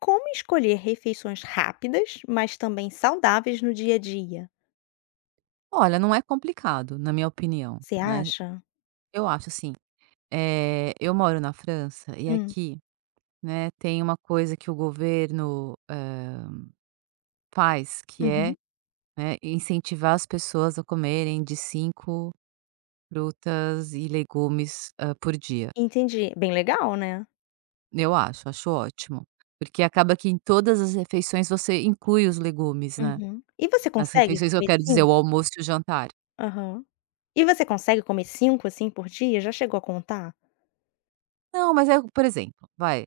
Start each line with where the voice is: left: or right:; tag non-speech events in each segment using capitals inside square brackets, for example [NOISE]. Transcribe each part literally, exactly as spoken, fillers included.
left: Como escolher refeições rápidas, mas também saudáveis no dia a dia?
right: Olha, não é complicado, na minha opinião,
left: Você
right: né.
left: acha?
right: Eu acho assim. Eh, eu moro na França e
left: Hum,
right: aqui, né, tem uma coisa que o governo, hã, faz que é,
left: uhum.
right: né, incentivar as pessoas a comerem de cinco frutas e legumes, hã, por dia.
left: Entendi. Bem legal, né?
right: Eu acho, acho ótimo, porque acaba que em todas as refeições você inclui os legumes, né.
left: Uhum. E você
right: As
left: consegue
right: refeições, eu
left: comer
right: quero dizer,
left: cinco?
right: o almoço e o jantar.
left: Aham. E você consegue comer cinco assim, por dia? Já chegou a contar?
right: Não, mas é, por exemplo, vai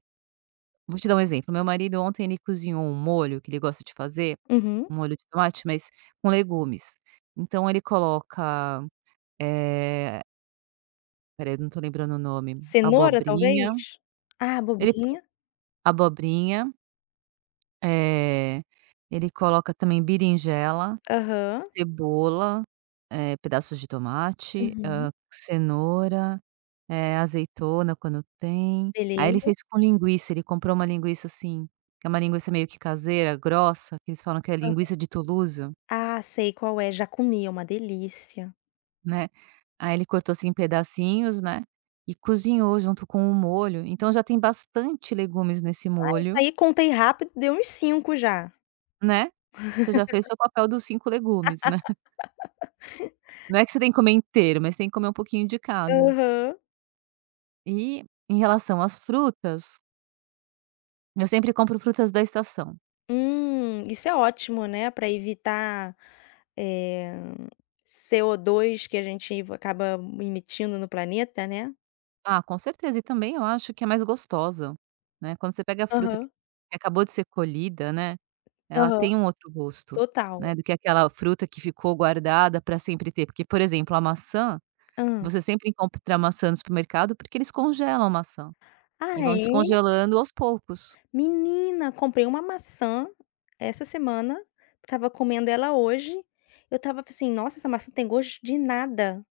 right: Vou te dar um exemplo. Meu marido ontem ele cozinhou um molho que ele gosta de fazer,
left: Uhum.
right: um molho de tomate, mas com legumes. Então ele coloca, eh, espera, eu não tô lembrando o nome,
left: Cenoura,
right: abobrinha.
left: talvez? Ah,
right: ele
left: abobrinha.
right: abobrinha, eh, ele coloca também berinjela,
left: Aham.
right: cebola, eh, pedaços de tomate,
left: Uhum.
right: hã, cenoura, eh, azeitona quando tem. Aí ele
left: Beleza.
right: fez com linguiça, ele comprou uma linguiça, assim, que é uma linguiça meio que caseira, grossa, que eles falam que é linguiça de Toulouse,
left: Ah, sei qual é, já comi, é uma delícia.
right: né. Aí ele cortou, assim, em pedacinhos, né, e cozinhou junto com o molho, então já tem bastante legumes nesse
left: Ah, isso
right: molho,
left: aí contei rápido, deu uns cinco já.
right: né. Você já fez seu papel dos cinco legumes, né. Não é que você tem que comer inteiro, mas tem que comer um pouquinho de cada.
left: Aham.
right: E em relação às frutas, eu sempre compro frutas da estação.
left: Hum, isso é ótimo, né, para evitar, eh, co dois que a gente acaba emitindo no planeta, né.
right: Ah, com certeza, e também eu acho que é mais gostosa, né, quando você pega a fruta que
left: Aham,
right: acabou de ser colhida, né, ela
left: aham.
right: tem um outro gosto,
left: Total.
right: né, do que aquela fruta que ficou guardada para sempre ter, porque, por exemplo, a maçã,
left: Hã.
right: você sempre encontra maçã no supermercado, porque eles congelam a maçã
left: Ah,
right: e vão
left: é?
right: descongelando aos poucos.
left: Menina, comprei uma maçã essa semana, tava comendo ela hoje, eu tava assim: "Nossa, essa maçã tem gosto de nada".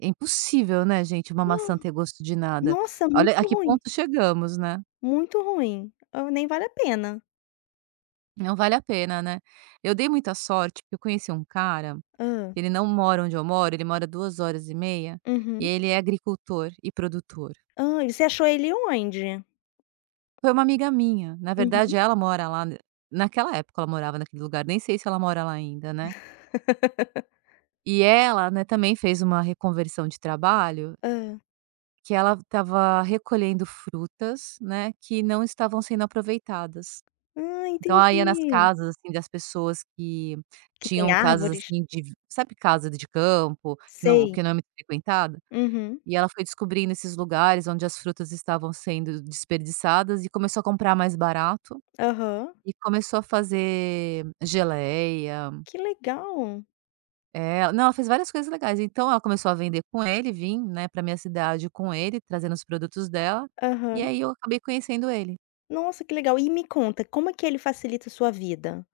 right: É impossível, né, gente, uma maçã ter gosto de nada.
left: Nossa,
right: Olha a
left: muito
right: que
left: ruim,
right: ponto chegamos, né.
left: muito ruim. Hã, nem vale a pena.
right: Não vale a pena, né. Eu dei muita sorte, porque eu conheci um cara.
left: Hã.
right: Ele não mora onde eu moro, ele mora duas horas e meia, e
left: Uhum.
right: ele é agricultor e produtor.
left: Hã, e você achou ele onde?
right: Foi uma amiga minha, na
left: Uhum.
right: verdade ela mora lá, n naquela época ela morava naquele lugar, nem sei se ela mora lá ainda, né.
left: [LAUGHS]
right: E ela, né, também fez uma reconversão de trabalho,
left: Hã.
right: que ela estava recolhendo frutas, né, que não estavam sendo aproveitadas.
left: Ah,
right: Então ela ia nas
left: entendi.
right: casas, assim, das pessoas que
left: Que tem
right: tinham casas,
left: árvores?
right: assim, de, sabe, casa de campo, que não
left: Sei.
right: que não é muito frequentada?
left: Uhum.
right: E ela foi descobrindo esses lugares onde as frutas estavam sendo desperdiçadas e começou a comprar mais barato
left: Aham.
right: e começou a fazer geleia.
left: Que legal.
right: É, não, ela fez várias coisas legais. Então ela começou a vender com ele, vim, né, pra minha cidade com ele, trazendo os produtos dela, e
left: Aham.
right: aí eu acabei conhecendo ele.
left: Nossa, que legal. E me conta, como é que ele facilita a sua vida?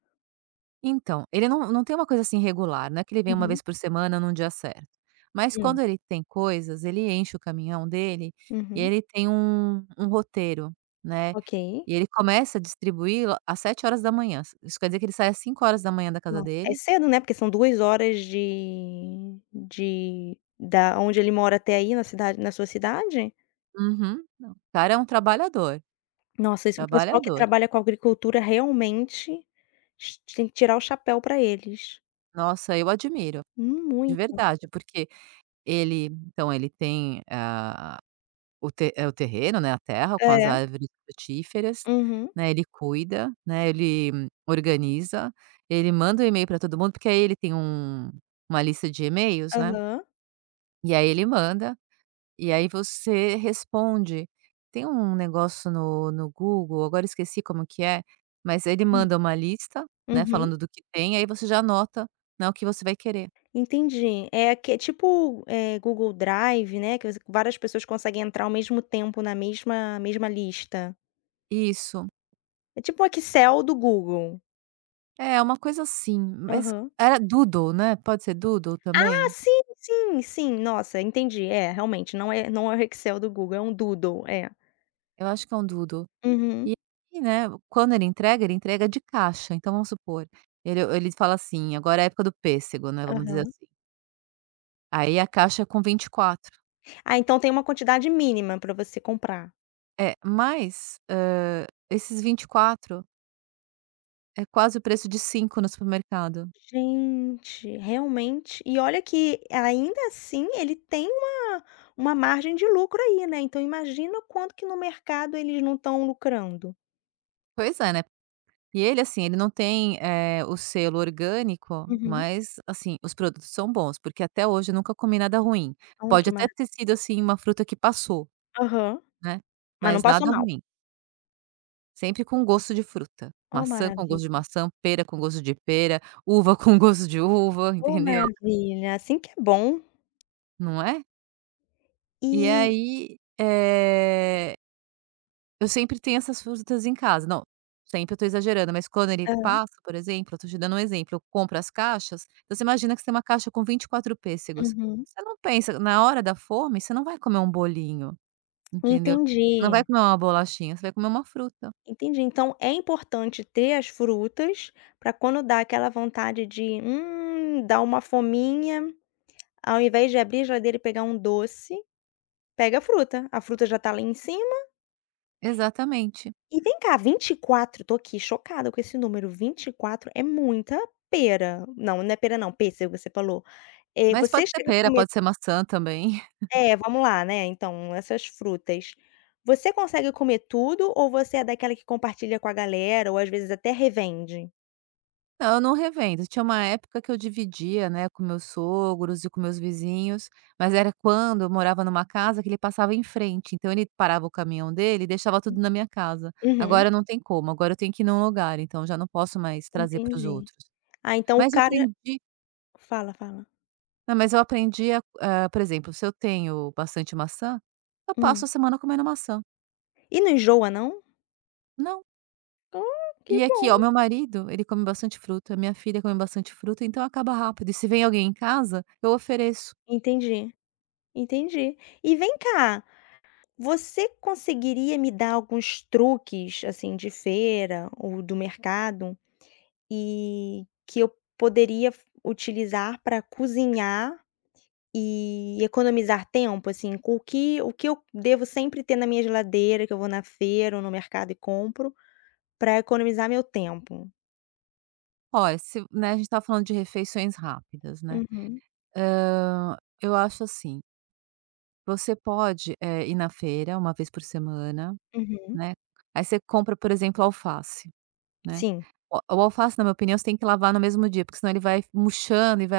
right: Então, ele não não tem uma coisa assim regular, não é que ele vem uma
left: Uhum.
right: vez por semana num dia certo, mas
left: Hum.
right: quando ele tem coisas, ele enche o caminhão dele e
left: Uhum.
right: ele tem um um roteiro, né.
left: Ok.
right: E ele começa a distribuir lo às sete horas da manhã. Isso quer dizer que ele sai às cinco horas da manhã da casa
left: Nossa, é
right: dele.
left: cedo, né, porque são duas horas de de da onde ele mora até aí na cidade na sua cidade?
right: Uhum. Não, o cara é um trabalhador,
left: Nossa, isso o pessoal que
right: trabalhador.
left: trabalha com agricultura realmente ti tem que tirar o chapéu para eles.
right: Nossa, eu admiro,
left: Hum,
right: de
left: muito.
right: verdade, porque ele, então ele tem, ah, o te eh, o terreno, né, a terra com as
left: É.
right: árvores frutíferas,
left: Uhum.
right: né, ele cuida, né, ele hum, organiza, ele manda o e-mail para todo mundo, porque aí ele tem um uma lista de e-mails, né,
left: Aham.
right: e aí ele manda. E aí você responde. Tem um negócio no no Google, agora esqueci como que é, mas ele
left: Hum.
right: manda uma lista, né,
left: Uhum.
right: falando do que tem, aí você já anota, né, o que você vai querer.
left: Entendi. É que é tipo, eh, Google Drive, né, que você várias pessoas conseguem entrar ao mesmo tempo na mesma mesma lista.
right: Isso.
left: É tipo um Excel do Google.
right: É, uma coisa assim, mas
left: Aham.
right: era Doodle, né, pode ser Doodle
left: Ah,
right: também?
left: sim, sim, sim. Nossa, entendi. É, realmente, não é não é o Excel do Google, é um Doodle, é.
right: Eu acho que é um Doodle. E
left: Uhum.
right: aí, né, quando ele entrega, ele entrega de caixa, então vamos supor, ele ele fala assim: "Agora é a época do pêssego", né, vamos dizer
left: Aham.
right: assim. Aí a caixa é com vinte e quatro.
left: Ah, então tem uma quantidade mínima para você comprar.
right: É, mas, hã, esses vinte e quatro é quase o preço de cinco no supermercado.
left: Gente, realmente. E olha que ainda assim ele tem uma uma margem de lucro aí, né, então imagina quanto que no mercado eles não estão lucrando.
right: Pois é, né. E ele, assim, ele não tem, eh, o selo orgânico,
left: Uhum.
right: mas, assim, os produtos são bons, porque até hoje eu nunca comi nada ruim.
left: Oh,
right: Pode
left: que
right: até
left: mara
right: ter sido, assim, uma fruta que passou,
left: aham.
right: né,
left: Mas não
right: mas
left: passou
right: nada
left: mal.
right: ruim, sempre com gosto de fruta.
left: Oh,
right: Maçã com
left: maravilha.
right: gosto de maçã, pera com gosto de pera, uva [LAUGHS] com gosto de uva,
left: Oh,
right: entendeu?
left: maravilha, assim que é bom.
right: Não é? E
left: E
right: aí, eh eu sempre tenho essas frutas em casa. Não, sempre, eu tô exagerando, mas quando ele
left: hã,
right: passa, por exemplo, eu tô te dando um exemplo, eu compro as caixas, então você imagina que você tem uma caixa com vinte e quatro pêssegos.
left: uhum.
right: Você não pensa na hora da fome, você não vai comer um bolinho, entendeu? Não vai
left: Entendi,
right: comer uma bolachinha, você vai comer uma fruta.
left: entendi. Então é importante ter as frutas para quando dá aquela vontade de, hum, dá uma fominha, ao invés de abrir a geladeira e pegar um doce. Pega a fruta, a fruta já tá lá em cima.
right: Exatamente.
left: E vem cá, vinte e quatro. Tô aqui chocada com esse número. Vinte e quatro é muita pera. Não, não é pera não, pêssego você falou. Eh,
right: Mas
left: você
right: pode ser
left: chega a
right: pera,
left: comer
right: pode ser maçã também.
left: é, vamos lá, né, então, essas frutas. Você consegue comer tudo ou você é daquela que compartilha com a galera ou às vezes até revende?
right: Não, eu não revendo. Tinha uma época que eu dividia, né, com meus sogros e com meus vizinhos, mas era quando eu morava numa casa que ele passava em frente, então ele parava o caminhão dele e deixava tudo na minha casa.
left: Uhum,
right: Agora não tem como, agora eu tenho que ir num lugar, então já não posso mais trazer para os
left: entendi.
right: outros.
left: Ah, então o
right: Mas eu
left: cara
right: aprendi,
left: fala, fala.
right: não, mas eu aprendi a, hã, por exemplo, se eu tenho bastante maçã, eu passo
left: Hum.
right: a semana comendo maçã.
left: E não enjoa não?
right: Não.
left: Ah, que
right: E aqui, ó,
left: bom.
right: meu marido, ele come bastante fruta, minha filha come bastante fruta, então acaba rápido. E se vem alguém em casa, eu ofereço.
left: Entendi, entendi. E vem cá. Você conseguiria me dar alguns truques, assim, de feira ou do mercado e que eu poderia f utilizar para cozinhar e economizar tempo, assim, com o que o que eu devo sempre ter na minha geladeira, que eu vou na feira ou no mercado e compro, para economizar meu tempo?
right: Olha, se, né, a gente está falando de refeições rápidas, né.
left: Uhum,
right: Hã, eu acho assim, você pode, eh, ir na feira uma vez por semana,
left: uhum,
right: né, aí você compra, por exemplo, alface, né.
left: sim.
right: O o alface, na minha opinião, você tem que lavar no mesmo dia, porque senão ele vai murchando e vai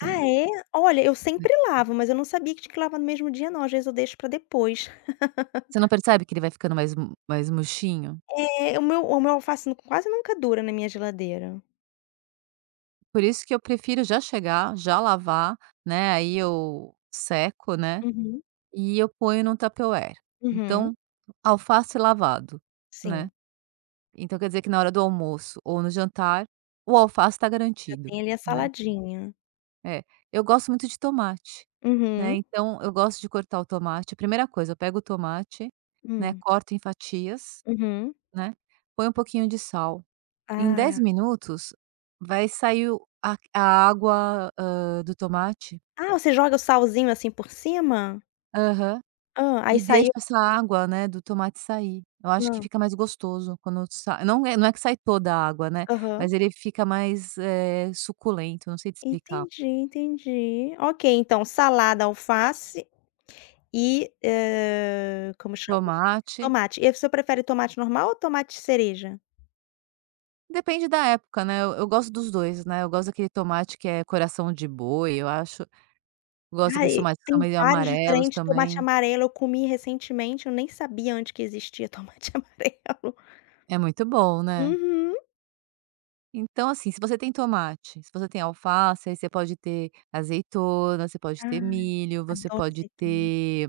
left: Ah, é? Olha, eu sempre lavo, mas eu não sabia que tinha que lavar no mesmo dia não, às vezes eu deixo para depois.
right: Você não percebe que ele vai ficando mais mu mais murchinho?
left: É, o meu o meu alface nu quase nunca dura na minha geladeira.
right: Por isso que eu prefiro já chegar, já lavar, né, aí eu seco, né,
left: Uhum,
right: e eu ponho num Tupperware.
left: uhum,
right: Então, alface lavado, né.
left: sim.
right: Então quer dizer que na hora do almoço ou no jantar, o alface está
left: Já
right: garantido,
left: tem ali a
right: né.
left: saladinha.
right: É. Eu gosto muito de tomate, né,
left: Uhum,
right: então eu gosto de cortar o tomate, a primeira coisa, eu pego o tomate, né,
left: hum,
right: corto em fatias,
left: uhum.
right: né, põe um pouquinho de sal. Em
left: Ah.
right: dez minutos vai sair o a a água, hã, do tomate.
left: Ah, você joga o salzinho, assim, por cima?
right: Aham.
left: Hã, aí
right: E deixa
left: saiu,
right: essa água, né, do tomate sair. Eu acho que
left: hã,
right: fica mais gostoso quando sai, não é não é que sai toda a água, né,
left: aham.
right: mas ele fica mais, eh, suculento, não sei te explicar.
left: Entendi, entendi. Ok, então salada, alface e, hã, como chama?
right: Tomate,
left: Tomate. E você prefere tomate normal ou tomate cereja?
right: depende da época, né, eu eu gosto dos dois, né, eu gosto daquele tomate que é coração de boi, eu acho, gosto daqueles
left: Ai,
right: tomates que são
left: tem
right: meio
left: vários
right: amarelos
left: diferentes. Tomate
right: também.
left: amarelo eu comi recentemente, eu nem sabia antes que existia [LAUGHS] tomate amarelo.
right: É muito bom, né.
left: Uhum.
right: Então, assim, se você tem tomate, se você tem alface, aí você pode ter azeitona, você pode ter
left: Ah.
right: milho, você
left: Adoro
right: pode
left: azeitona.
right: ter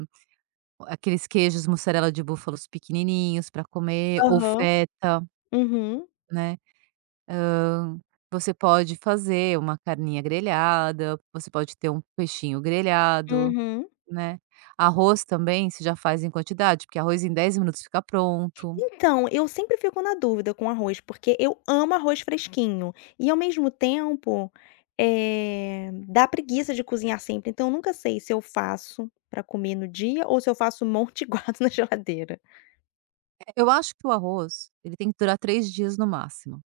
right: aqueles queijos mussarela de búfalos pequenininhos para comer, ou
left: Aham.
right: feta,
left: Uhum,
right: né. Hã, você pode fazer uma carninha grelhada, você pode ter um peixinho grelhado,
left: uhum.
right: né. Arroz também você já faz em quantidade, porque arroz em dez minutos fica pronto.
left: Então, eu sempre fico na dúvida com arroz, porque eu amo arroz fresquinho e, ao mesmo tempo, eh, dá preguiça de cozinhar sempre, então eu nunca sei se eu faço pra comer no dia ou se eu faço um monte e [LAUGHS] guardo na geladeira.
right: Eh, eu acho que o arroz, ele tem que durar três dias no máximo,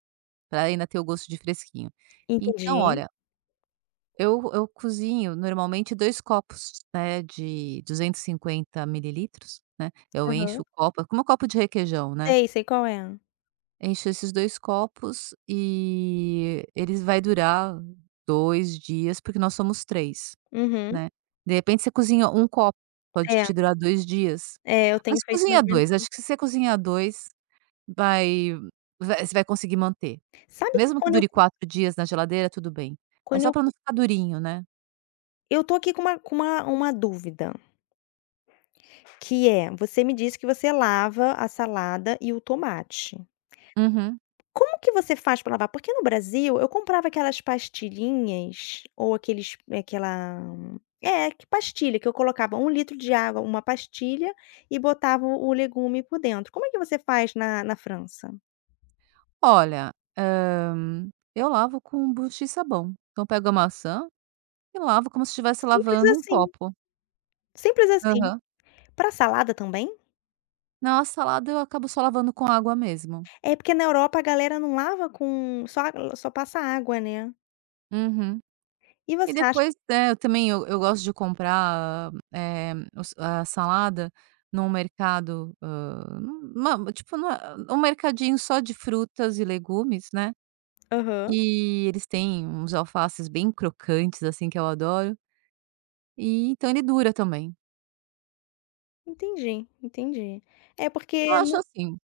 right: para ainda ter o gosto de fresquinho. Então
left: Entendi.
right: olha, Eu eu cozinho normalmente dois copos, né, de duzentos e cinquenta mililitros, né, eu
left: Aham.
right: encho o copo, é como um copo de requeijão, né,
left: Sei, sei qual é.
right: encho esses dois copos e eles vai durar dois dias, porque nós somos três,
left: Uhum.
right: né. De repente você cozinha um copo, pode
left: É,
right: te durar dois dias,
left: é, eu tenho
right: mas
left: feito mais
right: cozinha
left: ou menos
right: dois. Acho que se
left: isso.
right: você cozinhar dois vai vai você vai conseguir manter,
left: Sabe que
right: mesmo que
left: quando eu
right: dure
left: co
right: quatro dias na geladeira, tudo bem, é
left: quando
right: só
left: eu
right: para não
left: co
right: ficar durinho, né.
left: eu tô aqui com uma com uma uma dúvida. Que é, você me disse que você lava a salada e o tomate.
right: Uhum.
left: Como que você faz para lavar? Porque no Brasil eu comprava aquelas pastilhinhas ou aqueles aquela é, que pastilha que eu colocava um litro de água, uma pastilha e botava o legume por dentro. Como é que você faz na na França?
right: Olha, hã, eu lavo com buchi e sabão. Então eu pego a maçã e lavo como se estivesse
left: Simples
right: lavando um
left: assim,
right: copo.
left: simples assim.
right: Aham.
left: Para salada também?
right: Na salada eu acabo só lavando com água mesmo.
left: É, porque na Europa a galera não lava com só só passa água, né.
right: Uhum.
left: E
right: E
left: você acha
right: depois, né, eu também eu eu gosto de comprar, eh, os a salada num mercado, hã, numa tipo numa um mercadinho só de frutas e legumes, né.
left: aham,
right: E eles têm uns alfaces bem crocantes, assim, que eu adoro, e então ele dura também.
left: entendi, entendi. É
right: Eu
left: porque
right: acho
left: no
right: assim,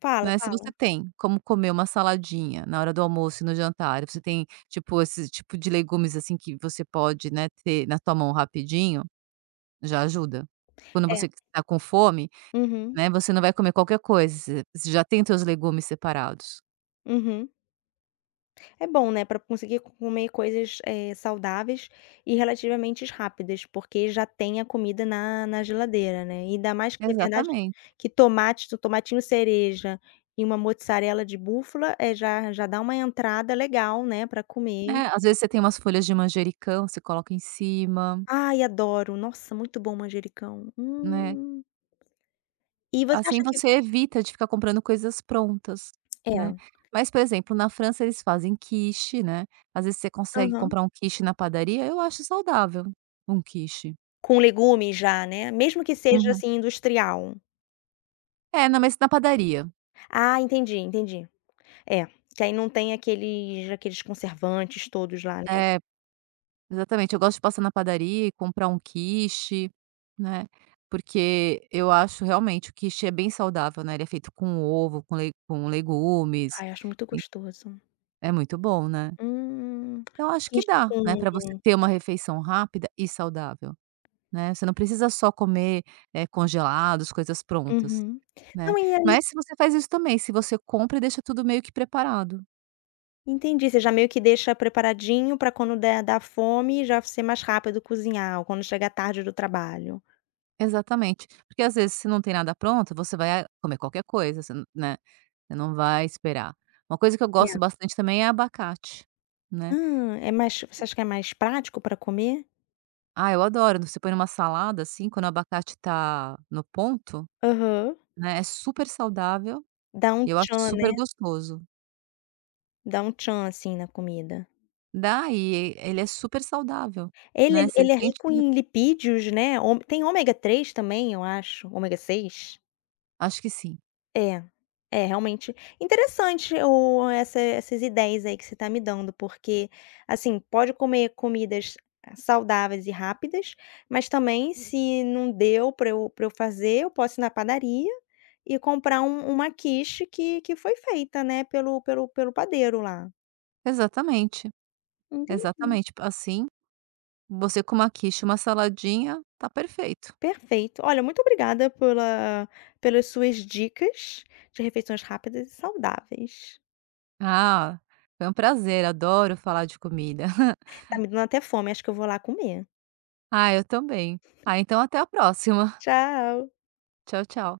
left: Fala,
right: né, se você
left: fala.
right: tem como comer uma saladinha na hora do almoço e no jantar, você tem, tipo, esse tipo de legumes, assim, que você pode, né, ter na tua mão rapidinho, já ajuda. Quando
left: É.
right: você está com fome,
left: Uhum,
right: né, você não vai comer qualquer coisa, você você já tem teus legumes separados.
left: uhum. É bom, né, para conseguir co- comer coisas, eh, saudáveis e relativamente rápidas, porque já tem a comida na na geladeira, né. E ainda mais que é verdade
right: Exatamente.
left: que tomate o tomatinho cereja e uma mozzarella de búfala, é já já dá uma entrada legal, né, para comer.
right: É, às vezes você tem umas folhas de manjericão, você coloca em cima,
left: Ai, adoro. Nossa, muito bom manjericão.
right: né.
left: Hum. E você
right: Assim
left: acha que
right: você evita de ficar comprando coisas prontas, né.
left: é.
right: Mas, por exemplo, na França eles fazem quiche, né, às vezes você consegue
left: Aham.
right: comprar um quiche na padaria, eu acho saudável, um quiche.
left: Com legumes já, né, mesmo que seja,
right: Uhum.
left: assim, industrial.
right: É, não, mas na padaria.
left: Ah, entendi, entendi. É, que aí não tem aqueles aqueles conservantes todos lá, né.
right: É, exatamente, eu gosto de passar na padaria e comprar um quiche, né, porque eu acho realmente o quiche é bem saudável, né, ele é feito com ovo, com le com legumes,
left: Ai, acho muito gostoso.
right: é muito bom, né.
left: Hum,
right: Então acho que
left: quiche
right: dá,
left: com
right: né, pra você ter uma refeição rápida e saudável. Né, você não precisa só comer, eh, congelados, coisas prontas,
left: uhum.
right: né.
left: Não, e ali,
right: Mas se você faz isso também, se você compra e deixa tudo meio que preparado.
left: entendi, você já meio que deixa preparadinho pra quando der dar fome, já ser mais rápido cozinhar, ou quando chegar tarde do trabalho.
right: Exatamente. Porque às vezes se não tem nada pronto, você vai ah, comer qualquer coisa, você n né, você não vai esperar. Uma coisa que eu
left: É.
right: gosto bastante também é abacate, né.
left: Ah, é mais você acha que é mais prático pra comer?
right: Ah, eu adoro, você põe numa salada, assim, quando o abacate tá no ponto,
left: Aham.
right: né, é super saudável
left: Dá um
right: e eu acho
left: tchan,
right: super
left: né,
right: gostoso.
left: dá um tchan, assim, na comida.
right: Dá, e ele é super saudável,
left: Ele é,
right: né, você
left: ele é
right: sente
left: rico
right: que
left: em lipídios, né, ôme tem ômega três também, eu acho, ômega seis.
right: acho que sim.
left: É, é realmente interessante o essa essas ideias aí que você tá me dando, porque, assim, pode comer comidas saudáveis e rápidas, mas também se não deu para eu pra eu fazer, eu posso ir na padaria e comprar um uma quiche que que foi feita, né, pelo pelo pelo padeiro lá.
right: Exatamente,
left: Entendi,
right: exatamente. Assim, você com uma quiche e uma saladinha, tá perfeito.
left: perfeito. Olha, muito obrigada pela pelas suas dicas de refeições rápidas e saudáveis.
right: "Ah, foi um prazer, adoro falar de comida." [LAUGHS]
left: Tá me dando até fome, acho que eu vou lá comer.
right: "Ah, eu também." "Ah, então até a próxima." [LAUGHS]
left: Tchau.
right: "Tchau, tchau."